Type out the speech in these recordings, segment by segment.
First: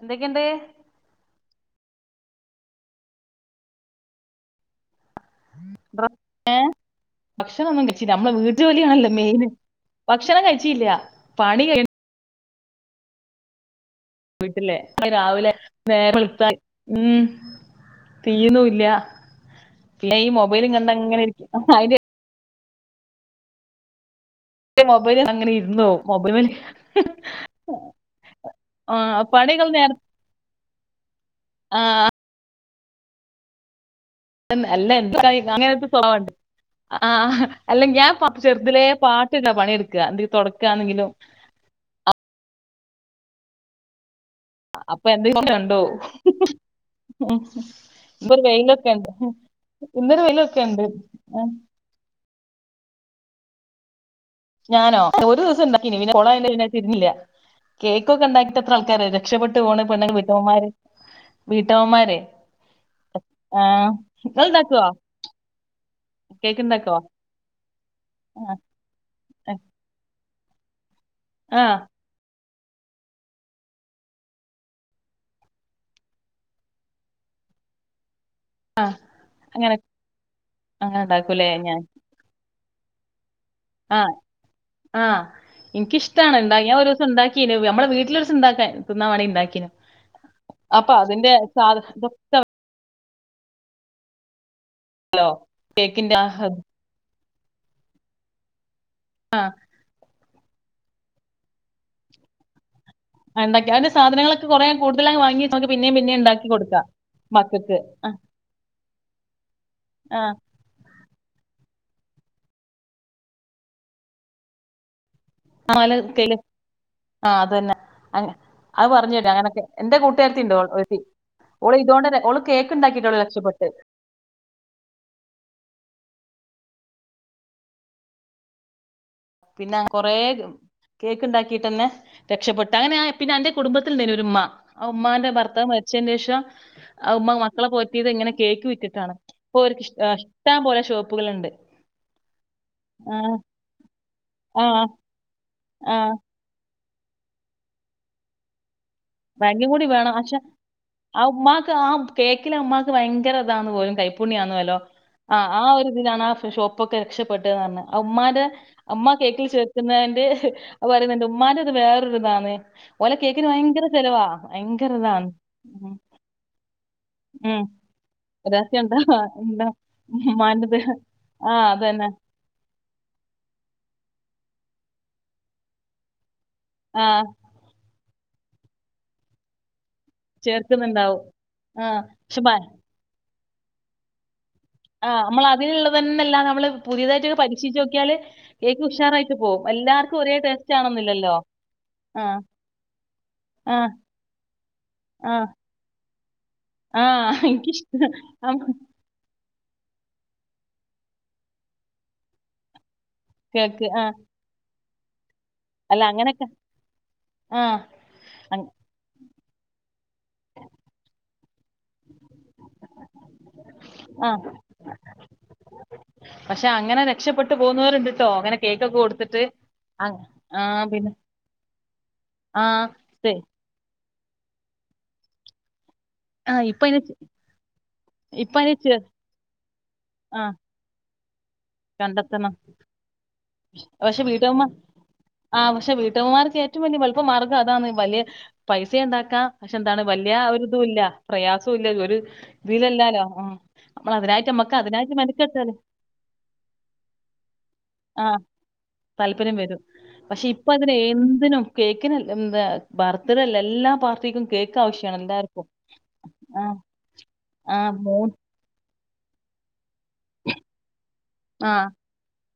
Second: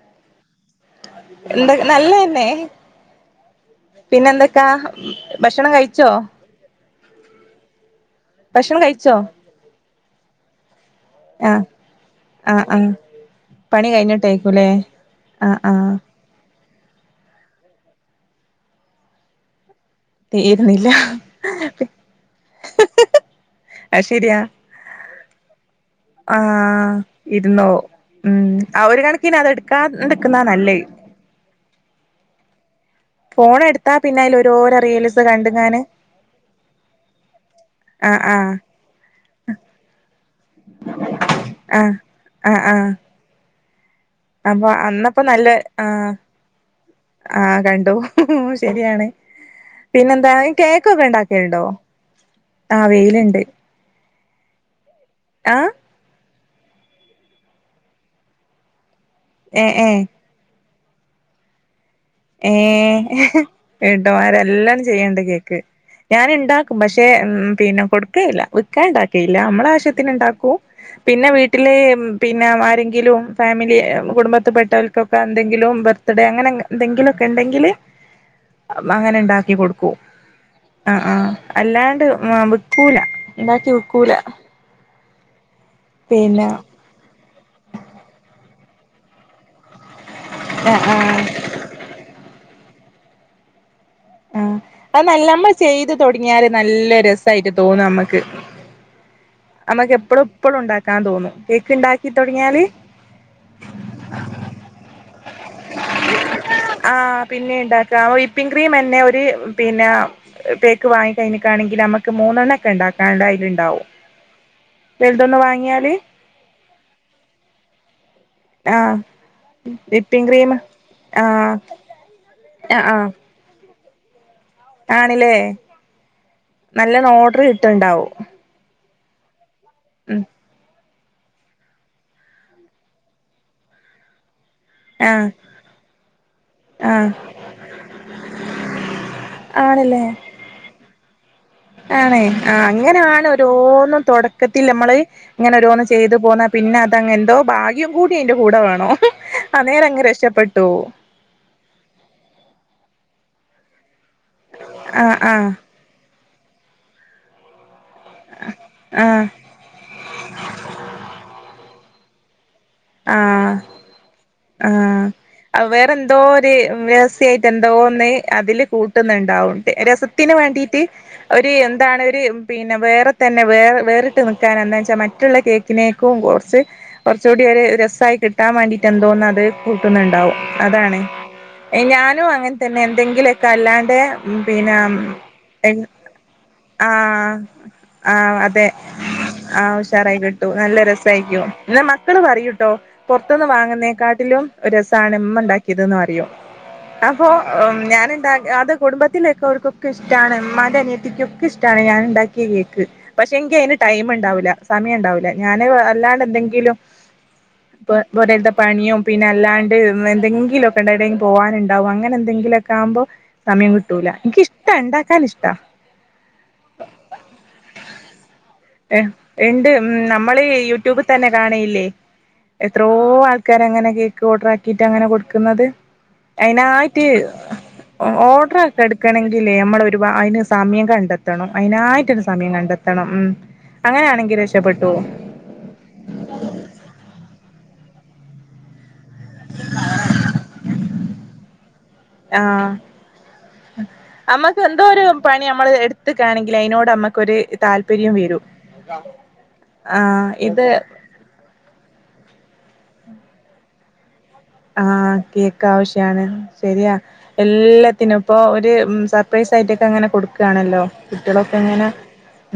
എന്തൊക്കെയുണ്ട് എന്തൊ നല്ലന്നെ പിന്നെ എന്തൊക്കാ? ഭക്ഷണം കഴിച്ചോ ഭക്ഷണം ഒന്നും ക ഴിച്ചില്ല നമ്മള് വീട്ട് ഭക്ഷണം ജോലിയാണല്ലോ കഴിച്ചോ മെയിന് ഭക്ഷണം കഴിചീല പണി കഴി അ ആഹ് പണി കഴിഞ്ഞി വീട്ടില്ലേ അമ്മള് രാവിലെ നേരം വെളുത്ത ഉം തീന്നുംല്ല പിന്ന ഈ മൊബൈല് കണ്ടങ്ങനെ രിക്കും അ ഹ് ഹ് ഹ് അത് ശരിയാ മൊബൈല് അങ്ങനെ ഇരുന്നു പോവും ആ മൊബൈല് ഇരുന്നോ ഉം ആ ഒര്കണക്കിന് അതെടുക്കാണ്ട്ക്ക്ന്നാ നല്ലെയ് [inaudible] ആഹ് ഫോണ് എടു അല്ല എന്ത അങ്ങനെ സണ്ട് ആ അല്ല ഞാൻ ആഹ് ആഹ് ചെറുതിലെ പാട്ട് കേട്ട പണിയെടുക്കുക എന്തെ തുടക്കാന്നെങ്കിലും ആഹ് ആഹ് ആഹ് അപ്പൊ അന്നപ്പോ എന്തെങ്കിലും നല്ല കണ്ടോവും ആഹ് ആ കണ്ടു ഇന്നൊരു വെയിലൊക്കെ ശരിയാണ് ഉണ്ട് ഇന്നൊരു പിന്നെന്താ വെയിലൊക്കെ ഉണ്ട് കേക്കൊക്കെ ആ ഇണ്ടാക്കലുണ്ടോ ആഹ് വെയില്ണ്ട് ഞാനോ ഒരു ദിവസം ണ്ടാക്കീന് പിന്നോളെ ല്ല രുന്നില്ല കേക്കൊക്കെ ഉണ്ടാട്ട് എത്ര ആൾക്കാരര രക്ഷപ്പെട്ട് ഏഹ് പോണ് പെണ്ണിൻ്റെ വിട്ടമ്മമാര് വി ഏഹ് ഹ് നിങ്ങൾ വീട്ടമാരെല്ലാം ഉണ്ടാക്കുവോ ചെയ്യണ്ട് കേക്ക് കേക്ക് ഞാൻണ്ടാക്കും ഉണ്ടാക്കുവോ പക്ഷേ പിന്നെ കൊടുക്കയില്ല ആ വിൽക്കാണ്ടാക്കേയില്ല നമ്മളെ ആവശ്യത്തിന് ണ്ടാക്കു പിന്നെ ആ വീട്ടില് പി പിന്നെ ആരെങ്കിലും ഫാമിലി കുടുംബത്ത് പെട്ടവൽക്കൊക്കെ എന്തെങ്കിലും ബർത്ത്ഡേ അങ്ങനെ അങ്ങനെ എന്തെങ്കിലൊക്കെ ഉണ്ടെങ്കില് അങ്ങനണ്ടാക്കി അങ്ങനെ കൊടുക്കു അ അങ്ങനെ ആഹ് ഉണ്ടാക്കൂലേ ഞാൻ അല്ലാണ്ട് പൂല ണ്ടാക്കി വിക്കൂല ആഹ് ഇനിക്കിഷ്ടാണ് പിന്നെ ന്താ ഞാൻ ഒരുസം ഇണ്ടാക്കീനു നമ്മളെ വീട്ടിൽ ഒരുസണ്ടാക്കാൻ തിന്നാ വണേ ഇണ്ടാക്കിനു ആ അപ്പൊ ആ അതിന്റെ സാധ [unintelligible] ആഹ് അ നല്ല നമ്മൾ ചെയ്ത് കേക്കിന്റെ ആ തുടങ്ങിയാല് ഇത് നല്ല രസാ ആയിട്ട് തോന്ന നമ്മക്ക് നമ്മക്ക് എപ്പഴും- എപ്പോഴും ഉണ്ടാക്കാൻ തോന്നുന്നു കേക്ക് ഇണ്ടാക്കി തുടങ്ങിയാല് ണ്ടാക്കി അതിന്റെ സാധനങ്ങളക്കെ കൊറേ കൂടുതലാ വാങ്ങി നമക്ക് പിന്നേം പിന്നേം ഇണ്ടാക്കി കൊടുക്കാം ആഹ് പിന്നെ മക്കക്ക് ഇണ്ടാക്കാം ആഹ് വിപ്പിംഗ് ക്രീം എന്നെ ഒരു ആഹ് ൽ മ്മക്ക് മൂന്നെണ്ണക്കെണ്ടാക്കാണ്ടയില്ണ്ടാവും ആല കൽ ആഹ് അതന്നെ [unintelligible] ആഹ് പറഞ്ഞട്ട അങ്ങനക്കെ എന്റെ വിപ്പിംഗ് ക്രീം കൂട്ടുകാരത്തിണ്ട് [unintelligible] ആഹ് ഓള് ഇതോണ്ടന്നെ ഓള് ആഹ് ആഹ് കേക്ക്ണ്ടാക്കിയിട്ടോള് രക്ഷപ്പെട്ട് ആണില്ലേ നല്ലണ് ഓട്ർ കിട്ടണ്ടവും പിന്നെ [unintelligible] കൊറേ കേക്ക്ണ്ടാക്കിട്ടന്നെ രക്ഷപ്പെട്ട അങ്ങനെയ പിന്നെ അന്റെ കുടുംബത്തിൽഇണ്ടേര്ന്ന് ഒരു ഉമ്മ ആ ആഹ് ഉമ്മാന്റെ ഭർത്താവ് മരിച്ചെന്നെഷം ആഹ് ആ ഉമ്മ മക്കളെ പൊറ്റിത് എങ്ങനെ കേക്ക് വിറ്റിട്ടാണ് പ്പൊര്ക്ക് ഇഷ് ആണല്ലേ ഇഷ്ടം പോലെ ഷോ പ്പുകല്ണ്ട് ആണേ ആഹ് അങ്ങനാണൊരോന്നും തൊടക്കത്തിൽ ആഹ് നമ്മള് ഇങ്ങനൊ രോന്ന് ആഹ് ചെയ്തുപോന്ന പി പിന്നതങ് എന്തോ ഭാഗ്യം കൂടി അയിന്റെ കൂടെ വേണോ [unintelligible] കൂടി വേണം അക്ഷെ ആ ഉമ്മാക്ക് ആ കേക്കിലെ അമ്മാക്ക് ഭയ് ങ്കരതാന്ന്പോലും കൈ പുണ്യന്നുവെല്ലോ ആഹ് ആഒരിതിലാണാ ഫു ഷോപ്പോക്കെ രക്ഷപ്പെട്ടന്ന് പറഞ്. ഉമ്മാന്റെ ഉമ്മാ ആഹ് കേക്കിൽ ചേർക്കുന്നതിന്റെ പറയുന്നുണ്ട് ഉമ്മാന്റെ അത് വേ ർതെ ദാന്ന്. ഓലെ കേക്കിന് ആഹ് ഭയങ്കര ചെലവാ ഭയങ്കര ഇതാണ് ആഹ് വേറെ ഉം എന്തോര് വേസ് സ്യായിറ്റ് ഉം എന്തോ ഒന്ന് അതില് രഹസ്യം ഉണ്ടാ കൂട്ടുന്നുണ്ടാവും എന്താ രസത്തിന് ഉമ്മാന്റത് വേണ്ടീട്ട് ഒരു ആ എന്താണ് അതന്നെ ഒരു പി പിന്നെ വേറെ തന്നെ വേറെ വേറിട്ട് നിക്കക്കാൻ എന്താ വെച്ചാ മറ്റുള്ള കേക്കിനേക്കും കോർ ർ ആ കൊർച്ചുട് ട്ടിയൊരു രസായി കിട്ടാൻ വേണ്ടിട്ട് എന്തോന്നന്ന് അത് ട്ടുന്നുണ്ടാവും അതാണ് ചേർക്കുന്നുണ്ടാവും ആ ഞാനും പക്ഷെ അങ്ങനെ തന്നെ എന്തെങ്കിലും ഒ കല്ലാണ്ടെ ഉം. ആഹ് നമ്മൾ അതിനുള്ളതന്നെല്ലാ ആഹ് ആഹ് അതെ കേക്ക് ഉഷാറായിട്ട് പോകും ആഹ് ഉഷാറായി എല്ലാവർക്കും ഒരേ കിട്ടൂ ടേസ്റ്റ് നല്ല ആണെന്നില്ലല്ലോ രസായിരിക്കും ന്നാ മക്കള് ആ പറയൂട്ടോ പോർത്തുന്ന് ആ വാങ്ങുന്നേക്കാട്ടിലും രസമാണ് ആ ഇമ്മ ഇണ്ടാക്കിയത് ന്ന് പറയൂം ആ അപ്പോ എനിക്കിഷ്ട ഞാൻ ഇണ്ട ആ അത് കുടുംബത്തി അവർക്കൊകെ ഇഷ്ടമാണ് ഇമാടെ അനിയത്തിക്ക ഇഷ്ടാണ് ഞാൻ ഉണ്ടാക്കിയ കേക്ക് പക്ഷെ എങ്കി അതിന് കേക്ക് ആ ടൈം ഉണ്ടാവില്ല സമയ ഉണ്ടാവില്ല ഞാന് അല്ല അല്ലാണ്ട് അങ്ങനൊക്കെ എന്തെങ്കിലും ആ ഇപ്പ പൊരേത്തെ അങ് പണിയും പിന്നെ അല്ലാണ്ട് എന്തെങ്കിലുമൊക്കെ എണ്ട എവിടെങ്കിലും പോകാനുണ്ടാവും അങ്ങനെ എന്തെങ്കിലുമൊക്കെ ആകുമ്പോ സമയം കിട്ടൂല ആ എനിക്കിഷ്ട ഉണ്ടാക്കാന ഇഷ്ടാ പക്ഷെ അങ്ങനെ രക്ഷപ്പെട്ട് പോകുന്നവരുണ്ട്ട്ടോ അങ്ങനെ കേക്കൊക്കെ കൊടുത്തിട്ട് ഉണ്ട് ഉം ആ നമ്മള് ആ യൂട്യൂബിൽ പിന്നെ തന്നെ കാണയില്ലേ ആ എത്രോ തെ ആൾക്കാര അങ്ങനെ കേ ഓർഡർക്കിയിട്ട് അങ്ങനെ കൊടുക്കുന്നത് ആ ഇപ്പ അയ്ന് അയിതിനായിട്ട് ഇപ്പ ഓർഡർ അയ്ന് ഒക്കെ ചെ എടുക്കണമെങ്കിൽേ നമ്മളൊ ഒരുാ അതിന് ആ സമയം കണ്ടെത്ത എത്തണം അതിനായിട്ടൊരു സമയം കണ്ടെത്തണം കണ്ടെത്തണം ഉം പക്ഷെ അങ്ങനെയാണെങ്കിൽ വീട്ടമ്മമാർ രക്ഷപ്പെട്ടു ആ പക്ഷെ വീട്ടമ്മമാർക്ക് ഏറ്റവും വലിയ എളുപ്പ മാർഗ്ഗം അതാണ് അയ്ന് പൈ സെ ണ്ടാ ക്കാം പക്ഷെ എന്താണ് വലിയ ഒരുതുല്ല പ്രയാസവും ഇല്ല ഒരു ആഹ് ഇതിലല്ലാലോ ആ നമ്മൾ അതിനായിട്ട് നമ്മക്ക് അമ്മക്ക് എന്തോ ഒരു അതിനായിട്ട് പണി നമ്മൾ മനക്ക്ട്ടല് എടുത്തക്കാണെങ്കിൽ അതിനോട് നമ്മക്കൊരു താല്പര്യം ആഹ് വരും താല്പര്യം വരും ആഹ് പക്ഷെ ഇപ്പ ഇത് അതിനെ എന്തിനും കേ ബർത്ത്ഡേ അല്ല എല്ലാ പാർ ആഹ് കേക്ക് ആവശ്യാണ് ആ ശരിയാ ആ മൂ എല്ലാത്തിനും ഇപ്പോ ഒര് സ സർപ്രൈസ് ആയിട്ടൊക്കെ അങ്ങനെ കൊടുക്കാണല്ലോ കുട്ടികളൊക്കെ ആ എങ്ങനെ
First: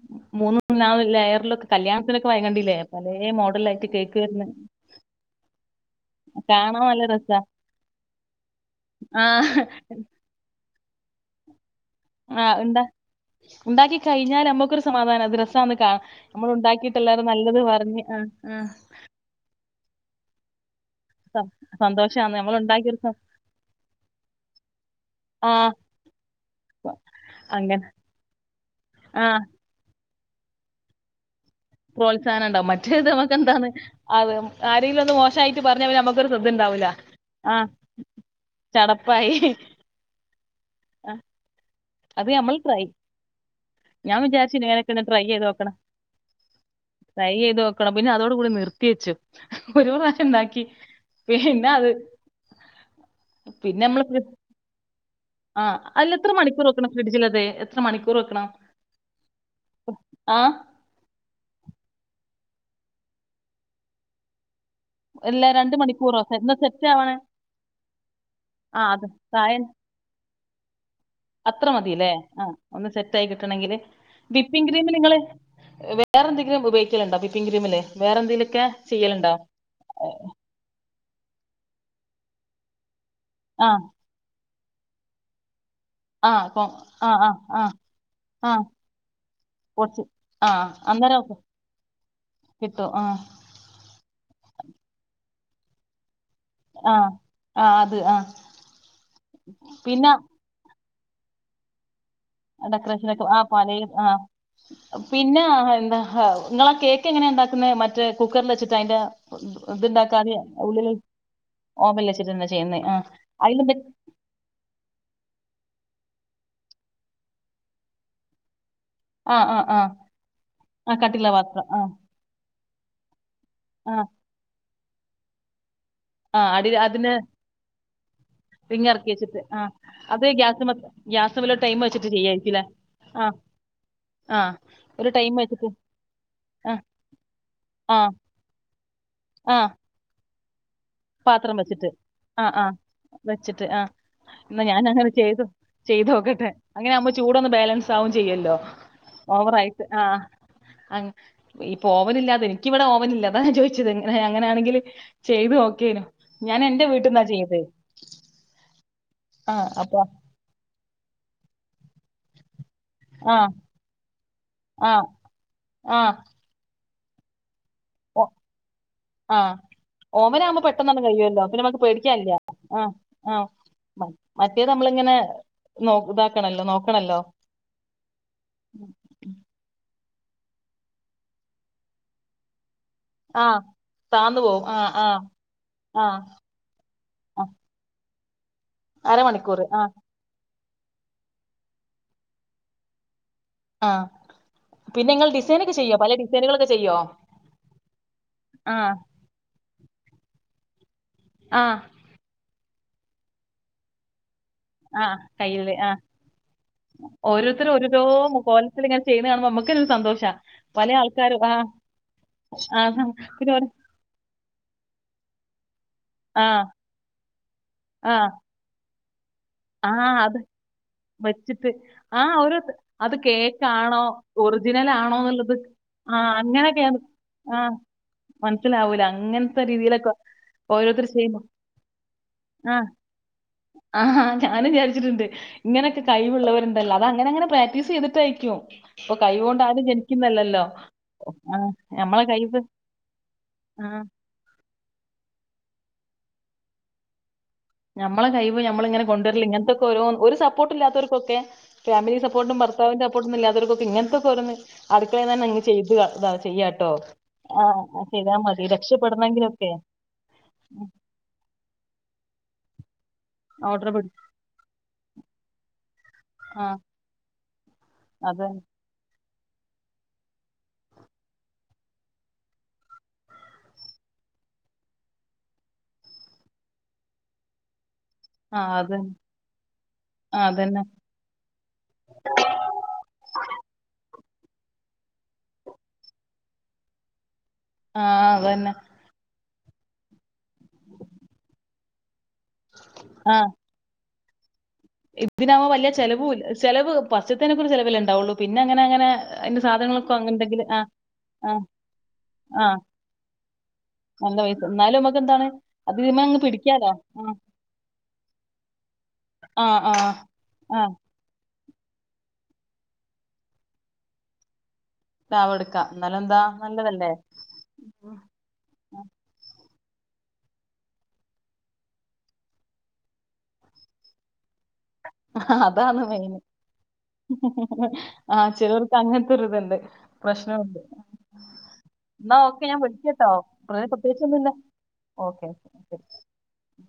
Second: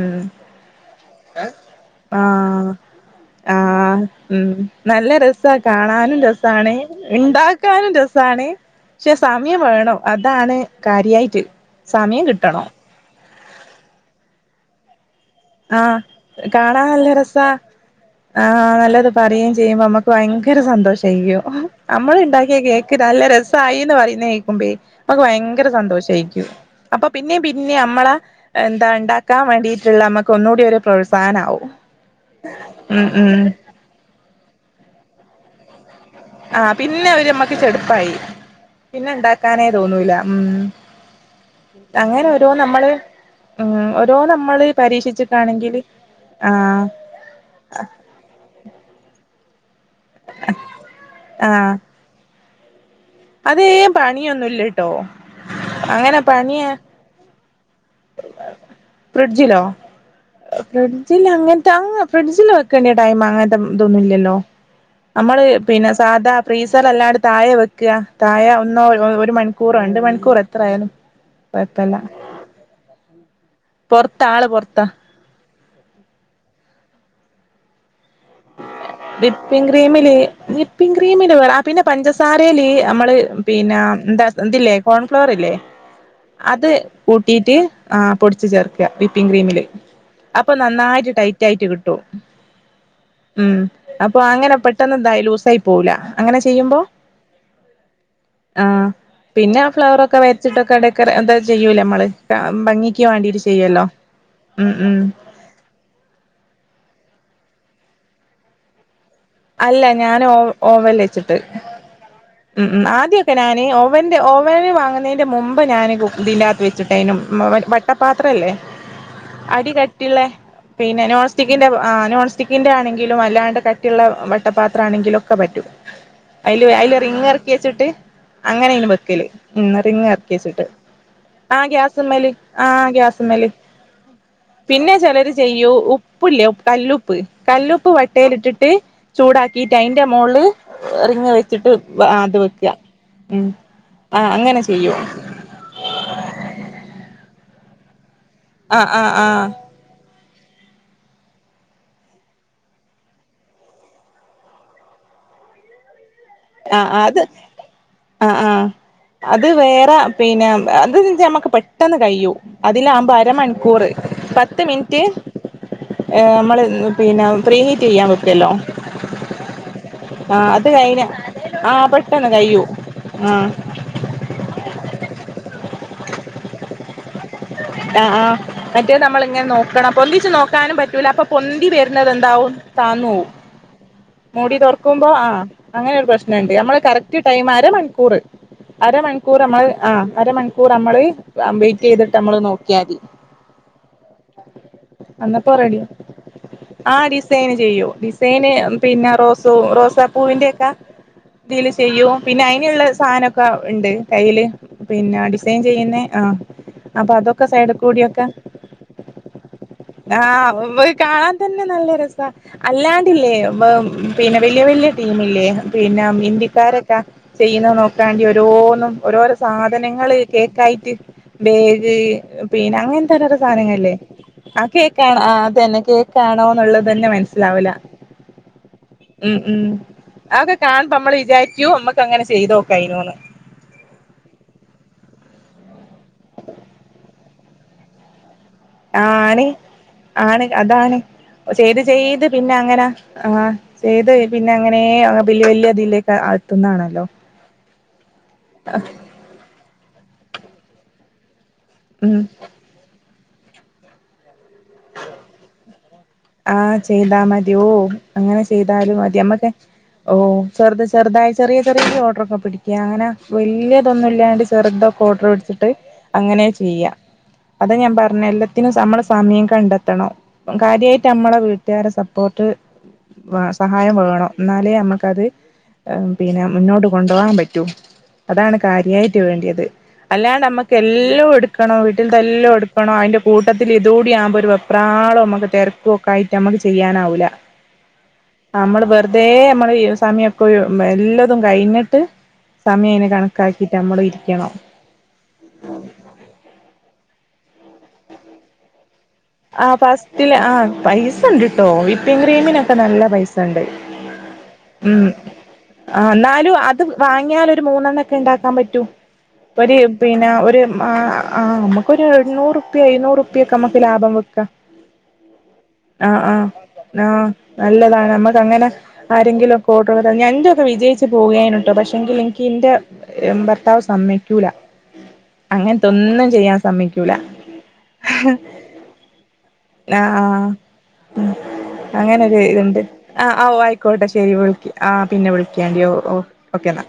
ഉം മൂന്ന് നാല് ലെയറിലൊക്കെ കല്യാണത്തിനൊക്കെ വാങ്ങി ആഹ് കണ്ടില്ലേ പല ആ മോഡലായിട്ട് കേക്ക് വരുന്ന ഉം നല്ല രസ കാണാനും രസാണ് കാണാൻ നല്ല രസാ. ഇണ്ടാക്കാനും രസാണ് പക്ഷെ ആ സമയം വേണം അതാണ് കാര്യായിട്ട് സമയം ആ കിട്ടണോ ഉണ്ടാ ഉണ്ടാക്കി കഴിഞ്ഞാൽ നമ്മുക്കൊരു സമാധാനം രസാന്ന് കാണ ആഹ് നമ്മൾ കാണാൻ നല്ല ഉണ്ടാക്കിട്ടെല്ലാരും രസാ നല്ലത് പറഞ്ഞ് ആ ആ ആഹ് നല്ലത് പറയുകയും ചെയ്യുമ്പോ നമ്മുക്ക് ഭയങ്കര സന്തോഷം ചെയ്യും നമ്മള് സന്തോഷാണ് നമ്മൾ ഉണ്ടാക്കിയ കേക്ക് ഉണ്ടാക്കിയൊരു സം- നല്ല രസമായിന്ന് പറയുന്ന കേൾക്കുമ്പേ നമക്ക് ആ ഭയങ്കര സന്തോഷായിരിക്കും അപ്പൊ പിന്നേം പിന്നേ അങ്ങനെ നമ്മള് എന്താ ആ ഉണ്ടാക്കാൻ വേണ്ടിട്ടുള്ള നമ്മ കൊന്നുകൂടി ഒരു പ്രോത്സാഹനാവും പ്രോത്സാഹനം ഉണ്ടാവും ഉം മറ്റേത് മ ക്ക് ഉം എന്താണ് അത് ആരെങ്കിലും ഒന്ന് മോശായിട്ട് പറഞ്ഞ പിന്നെ നമ്മ ആഹ് പിന്നെ ഒര് മ്മക്ക് ചടുപ്പായി പിന്നെ ചടപ്പായി ഉണ്ടാക്കാനേ തോന്നൂല ഉം. ആ, അങ്ങനെ അത് ഓരോ നമ്മൾ ട്രൈ നമ്മള് ഉം ഓരോ ഞാൻ വിചാരിച്ചു നമ്മള് ഇങ്ങനെയൊക്കെ ഒന്ന് ട്രൈ ചെയ്ത് നോക്കണം പരീക്ഷിച്ചിട്ടാണെങ്കിൽ ആഹ് ട്രൈ ചെയ്ത് നോക്കണം പിന്നെ അതോടുകൂടി നിർത്തി വെച്ചു ഒരു പ്രാവശ്യം ഉണ്ടാക്കി പിന്നെ ആഹ് അത് അതേ പണിയൊന്നുംല്ലട്ടോ ആഹ് അല്ല എത്ര മണിക്കൂർ വെക്കണം ഫ്രിഡ്ജിലത് എത്ര മണിക്കൂർ വെക്കണം ഫ്രിഡ്ജിലോ ആ ഫ്രിഡ്ജിൽ അങ്ങനത്തെ അങ്ങ് ഫ്രിഡ്ജി ല് വെക്കണ്ട്യ ടൈം അങ്ങനത്തെ ഇതൊന്നും ഇല്ലല്ലോ നമ്മള് അല്ല രണ്ട് പിന്നെ മണിക്കൂറോ സാധാ സെ- എന്നാ സെറ്റ് ഫ്രീസർ ആവണേ അല്ലാണ്ട് താഴെ വെക്കുക താഴ ആ ഒന്നോ അത് ഒരു താഴെ മണിക്കൂറൊ രണ്ട് മണിക്കൂർ എ ത്രയാലും അത്ര മതിലേ ആഹ് ഒന്ന് സെറ്റായി കിട്ടണെങ്കിൽ പൊറത്ത ആള് വിപ്പിൻ പൊറത്താ ക്രീമിൽ ഇങ്ങള് വേറെ എന്തെങ്കിലും ഉപയോഗിക്കലണ്ടോ വിപ്പിങ് ക്രീമില് വേറെ എന്തെങ്കിലുമൊക്കെ ചെയ്യലുണ്ടോ വിപ്പിമ് ക്രീംമിൽ വിപ്പിംഗ് ക്രീ ക്രീമിൽ വെടെ പിന്നെ പഞ്ചസാരയിൽ അമ്മള് പിന്നെ ആഹ് എന്താ എന്തില്ലേ കോൺഫ്ലോർ ഇല്ലേ ആഹ് കൊ അത് ആഹ് ആഹ് കൂട്ടിട്ട് ആഹ് ആ പൊടിച്ചു ആഹ് ചേർക്കുക വിപ്പിങ് ക്രീമില് കൊറച്ച് അപ്പൊ ആഹ് നന്നായിട്ട് അന്നേരം ടൈറ്റ് ആയിട്ട് കിട്ടും കിട്ടും ആഹ് ഉം അപ്പൊ അങ്ങനെ പെട്ടെന്ന് എന്തായി ലൂസായി പോവൂല അങ്ങനെ ചെയ്യുമ്പോ ആഹ് ആഹ് അത് ആഹ് ആ പിന്നെ ആ പിന്നെ ഫ്ലവറൊക്കെ വരച്ചിട്ടൊക്കെ ടെ [unintelligible] എന്താ ചെയ്യൂല മ്മള് ഡെക്കറേഷനൊക്കെ ആഹ് പലേ ആഹ് ഉം ഉം എങ്ങനെയ ഉണ്ടാക്കുന്നത് മറ്റേ കുക്കറിൽ വച്ചിട്ട് അയിന്റെ അല്ല ഞാൻ ഓ ഓവൻ വെച്ചിട്ട് ഓവനിൽ വെച്ചിട്ട് തന്നെ ചെയ്യുന്നേ ഉം ആഹ് ആദ്യൊക്കെ ഞാൻ അതിലെന്തെ ഓവന്റെ ഓവനി വാങ്ങുന്നതി ന്റെ മുമ്പ് ഞാന് ഇതിനതിനകത്ത് വെച്ചിട്ടേനും വ വട്ടപാത്രല്ലേ ആഹ് ആഹ് അടി ആഹ് കട്ടുള്ളേ ആഹ് പിന്നെ കട്ടിയുള്ള പാത്രം നോൺസ്റ്റിക്കിന്റെ ആഹ് ആ നോൺസ്റ്റിക് ഇന്റെ ആണെങ്കിലും അല്ലാ കട്ടിയുള്ള ആഹ് പാത്രാണെങ്കിലൊക്കെ പറ്റും ആഹ് അയില് അടി അയില് അതിന് റിങ് ഇറക്കി വച്ചിട്ട് അങ്ങനെനു റിങ് ഇറക്കി വെക്കല് വെച്ചിട്ട് ആ ഉം റിങ് അത് ഇറക്കി ഗ്യാസ് എച്ചിട്ട് ഗ്യാസുമേല് ആ ടൈം വെച്ചിട്ട് ഗ്യാസമ്മല് ചെയ്യായിരിക്കുംല്ലേ ആ ആ ഗ്യാസമ്മല് ആ പിന്നെ ഒരു ചിലര് ടൈം വെച്ചിട്ട് ചെയ്യൂ ഉപ്പില്ലേ ആ കല്ലുപ്പ് കല്ലുപ്പ് ആ വട്ടയില് ഇട്ടിട്ട് ആ ചൂടാക്കീട്ട് അയ്‌ന്റെ മോ [unintelligible] ളി പാത്രം വെച്ചിട്ട് ആ ആ ഉം വെച്ചിട്ട് ആ പാത്രേം വെച്ചിട്ട് ആ ആ വെച്ചിട്ട് അങ്ങനെ എന്നാ ചെയ്യൂ ഞാനങ്ങനെ ചെയ്തു ചെയ്തോക്കട്ടെ അങ്ങനെ ആവുമ്പോ ചൂടൊന്ന് ബാലൻസ് സാവും ചെയ്യല്ലോ ആ ആ ആ ഓവറയിട്ട് ആ ആ ഇപ്പൊ ഓവനില്ലാതെ പ്പോ എനിക്കിവിടെ ഓവനില്ല അതാ ഞാൻ ചോദിച്ചത് ങ്ങനെ അങ്ങനെയാണെങ്കില് ചെയ്ത് നോ ക്കേനു ആ അത് ആ ആ അത് വേറെ പിന്നെ അതൊന്ന് ഞമ്മക്ക് പെട്ടെന്ന് കയ്യു അതില ആകുമ്പോ ആ അരമണിക്കൂറ് പത്ത് ആ മിനിറ്റ് ആ നമ്മള് പിനെ ഫ്രീ ഹീറ്റ് ചെയ്യാൻ ഓ വെക്കല്ലോ ആഹ് ആ ഓവനാകുമ്പോ അത് കഴിഞ്ഞ പെട്ടെന്നങ്ങ് കഴിയുവല്ലോ പിന്നെ ആ നമുക്ക് പെട്ടെന്ന് പേടിക്കൻല്ല കഴിയൂ അ ആ മറ്റേതമ്മള് ഇങ്ങനെ നോ ഇതാക്കണല്ലോ നോക്കണല്ലോ ആ ആ മറ്റേത് നമ്മള് ഇങ്ങനെ നോക്കണം പൊന്തിച്ച് നോക്കാനും പറ്റൂല അപ്പൊ പൊന്തി വരുന്നത് എന്താവും താന്നോവും ആഹ് താന്നു മൂടി പോവും ആഹ് തൊറക്കുമ്പോ ആഹ് ആ അങ്ങനൊരു ആഹ് പ്രശ്നണ്ട് നമ്മള് കറക്റ്റ് ടൈം ആഹ് അര മണിക്കൂർ അരമണിക്കൂർ നമ്മള് ആ അരമണിക്കൂർ [unintelligible] നമ്മള് വെയിറ്റ് ചെയ്തിട്ട് മ്മള് നോക്കും ക്കാദി ആഹ് പിന്നെ നിങ്ങൾ അന്നപ്പോ ഡിസൈനൊക്കെ റെഡിയ ചെയ്യോ പല ഡിസൈനുകളൊക്കെ ആ ചെയ്യോ ഡിസൈന് ചെയ്യും ഡിസൈന് ആഹ് പിന്നെ റോസ പ്പൂവിന്റെയൊക്കെ ഇതിൽ ആഹ് ചെയ്യോ പിന്നെ അയിനുള്ള സാനൊക്കെ ഉണ്ട് കയ്യില് ആഹ് പിന്നെ ഡിസൈൻ കയ്യില് ചെയ്യുന്ന ആഹ് ആ അപ്പൊ അതൊക്കെ ഓരോരുത്തരും ഓരോരോ കോലത്തില് ഇങ്ങനെ ചെയ്യുന്ന കാണുമ്പോ നമുക്കൊരു [unintelligible] ആ സന്തോഷാ പല കാണൻ ആൾക്കാരും തന്നെ ആഹ് നല്ല രസ ആഹ് അല്ലാണ്ടില്ലേ പിന്നെ ഓരോ പിന്നെ വല്യ വല്യ ടീമ ലേഹം പിന്നെ ആഹ് ഇന്തിക്കാരൊക്കെ ചെയ്യുന്നത് നോക്കാണ്ടി ആഹ് ഒരോന്നും. ഓരോരോ ആഹ് സാധനങ്ങള് അത് കേക്കായിട്ട് വെച്ചിട്ട് ബേഗ് ആ ഒരു പിന്നെ അങ്ങൻ അത് തോരോ സാധനങ്ങല്ലേ കേക്കാണോ ആ ഒറിജിനൽ കേക്കാ ആണോ ആ എന്നുള്ളത് അതന്നെ ആ കേക്കാണോ എന്നുള്ളത് അങ്ങനെയൊക്കെയാണ് തന്നെ ആ മനസ്സിലാവുല മനസ്സിലാവൂല ഉം അങ്ങനത്തെ ഉം രീതിയിലൊക്കെ ആ ഒക്കെ കാണുമ്പ ഓരോരുത്തർ മ്മള് ചെയ്യുമ്പോ വിചാരിക്കും നമ്മക്ക് അങ്ങനെ ആ ചെയ്തോക്കൊയിനോന്ന് ആ ഞാനും വിചാരിച്ചിട്ടുണ്ട് ഇങ്ങനൊക്കെ കഴിവുള്ളവരുണ്ടല്ലോ അത് അങ്ങനെ അങ്ങനെ പ്രാക്ടീസ് ചെയ്തിട്ടായിരിക്കോ ആ ആണ് ആണ് അതാണ് ആ ചെയ്ത് ചെയ്ത് നമ്മളെ പിന്നെ കഴിവ് അങ്ങനെ ആ ചെയ്ത് പിന്നെ അങ്ങനെ വല്യ വല്യ തിലേക്ക് ആത്തുന്നാണല്ലോ നമ്മളെ കൈവ് നമ്മൾങ്ങെ കൊണ്ടുവരല് ഇങ്ങൻത്തെ ഓരോന്ന് ഒരു സപ്പോർട്ട് ഇല്ലാത്തവർക്കൊക്കെ ഫാമിലി ഉം സപ്പോർട്ടും ഭർത്താവിന്റെ കൊട്ന്നില്ല തോർകൊക്കെ ഇങ്ങൻ ത്തെക്കോരോന്ന് ആ ചെയ്യാട്ടോ ചെയ്താ മതി ഓ ആഹ് ചെയ്താ അങ്ങനെ മതി ചെയ്താലും മതി നമ്മക്കെ രക്ഷപ്പെടണെങ്കിലൊക്കെ ഓ ചെറുത ചെറുതായ ചെറിയ ചെറിയ ഓർഡററൊക്കെ പിടിക്ക ക്കങ്ങനെ ഓർഡർ വല്യതൊന്നും പിടി ഇല്ലാണ്ട് ചെറുതൊ ഓഡർ ഇട്ത്തിട്ട് അങ്ങനെ ആഹ് ചെയ്യാം അത ഞാൻ പറഞ്ഞ അതന്നെ എല്ലാത്തിനും നമ്മള് [unintelligible] കണ്ടെത്തണം കാര്യയിട്ട് നമ്മളെ വീട്ടുകാര സപ്പോർട്ട് സഹായം വേണം എന്നാലേ നമ്മുക്കത് പിന്നെ മുന്നോട്ട് കൊണ്ടുപോകാൻ പറ്റൂ. അതാണ് ആഹ് അതന്നെ കാര്യയിട്ട് വേണ്ടിയത് ആഹ് അല്ലാണ്ട് മ്മക്ക് അതന്നെ എല്ലാം എടുക്കണോ വീട്ടിൽത്തെല്ലാം എടുക്കണോ അയി ൻന്റെ കൂട്ടത്തിൽ ഇതൂടി വെപ്രാളം മ്മക്ക് ക്ക് തെരക്കും ഒക്കെ ആയിട്ട് നമ്മുക്ക് ചെയ്യാനാവൂല്ല ആഹ് അതന്നെ നമ്മള് വെറുതെ നമ്മ സമിയപ്പോ എല്ലതും കഴിഞ്ഞിട്ട് സമയം അങ്ങനെ കണക്കാക്കിയിട്ട് നമ്മള് ഇരി ക്കണം ഇതിനാവുമ വലിയ ചെലവൂല ചെലവ് പസ്യത്തിനക്കെ ഒരു ചെലവല്ലേ ഉണ്ടാവുള്ള പിന്നെ അങ്ങനെങ്ങനെ ആ ഫസ്റ്റില് ആ പൈസണ്ട് ആഹ് ട്ടോ വിപ്പിങ് ക്രീമിനൊക്കെ ആഹ് നല്ല പൈസണ്ട് നല്ല പൈസ എന്നാലും ഉം നമുക്ക് എന്താണ് അത് ആ ഇതിമ്മെ അങ്ങ് ന്നാലും അത് പിടിക്കാലോ ആഹ് വാങ്ങിയാലൊരു മൂന്നെണ്ണൊക്കെ ഉണ്ടാക്കാൻ പറ്റൂ ഒരു ആഹ് ആഹ് പിന്നെ ഒരു ആഹ് മാ ആ നമുക്ക് ഒരു നൂറുപ്പ എഴുന്നൂറുപ്പ്യൊക്കെ നമുക്ക് ലാഭം വ ക്ക ടാബ് എടുക്കാം ആ ആ എന്നാലെന്താ ആ നല്ലതല്ലേ നല്ലതാണ് നമ്മക്ക് അങ്ങനെ ആരെങ്കിലും [unintelligible] ഞാ ഇൻന്റെൊക്കെ വിജയിച്ചു പോകയ്നിട്ടോ പക്ഷെങ്കിൽ എനിക്ക് ഇന്റെ ഭർത്താവ് സമ്മയ്ക്കൂല അങ്ങനത്തെ അതാണ് ഒന്നും മെയിന് ചെയ്യാൻ സമ്മയ്ക്കൂല ആ ചിലർക്ക് അങ്ങ ആ എന്നാ അങ്ങനൊരു ഓക്കെ ഇതുണ്ട് ഞാൻ ആ വിളിക്കാട്ടോ ഓ ആയിക്കോട്ടെ ശെരി പ്രത്യേകിച്ചൊന്നുമില്ല വിളിക് ആ പിന്നെ ഓക്കെ വിളിക്കണ്ടി ഓ ഓക്കെ ഓ ഓക്കേ എന്നാ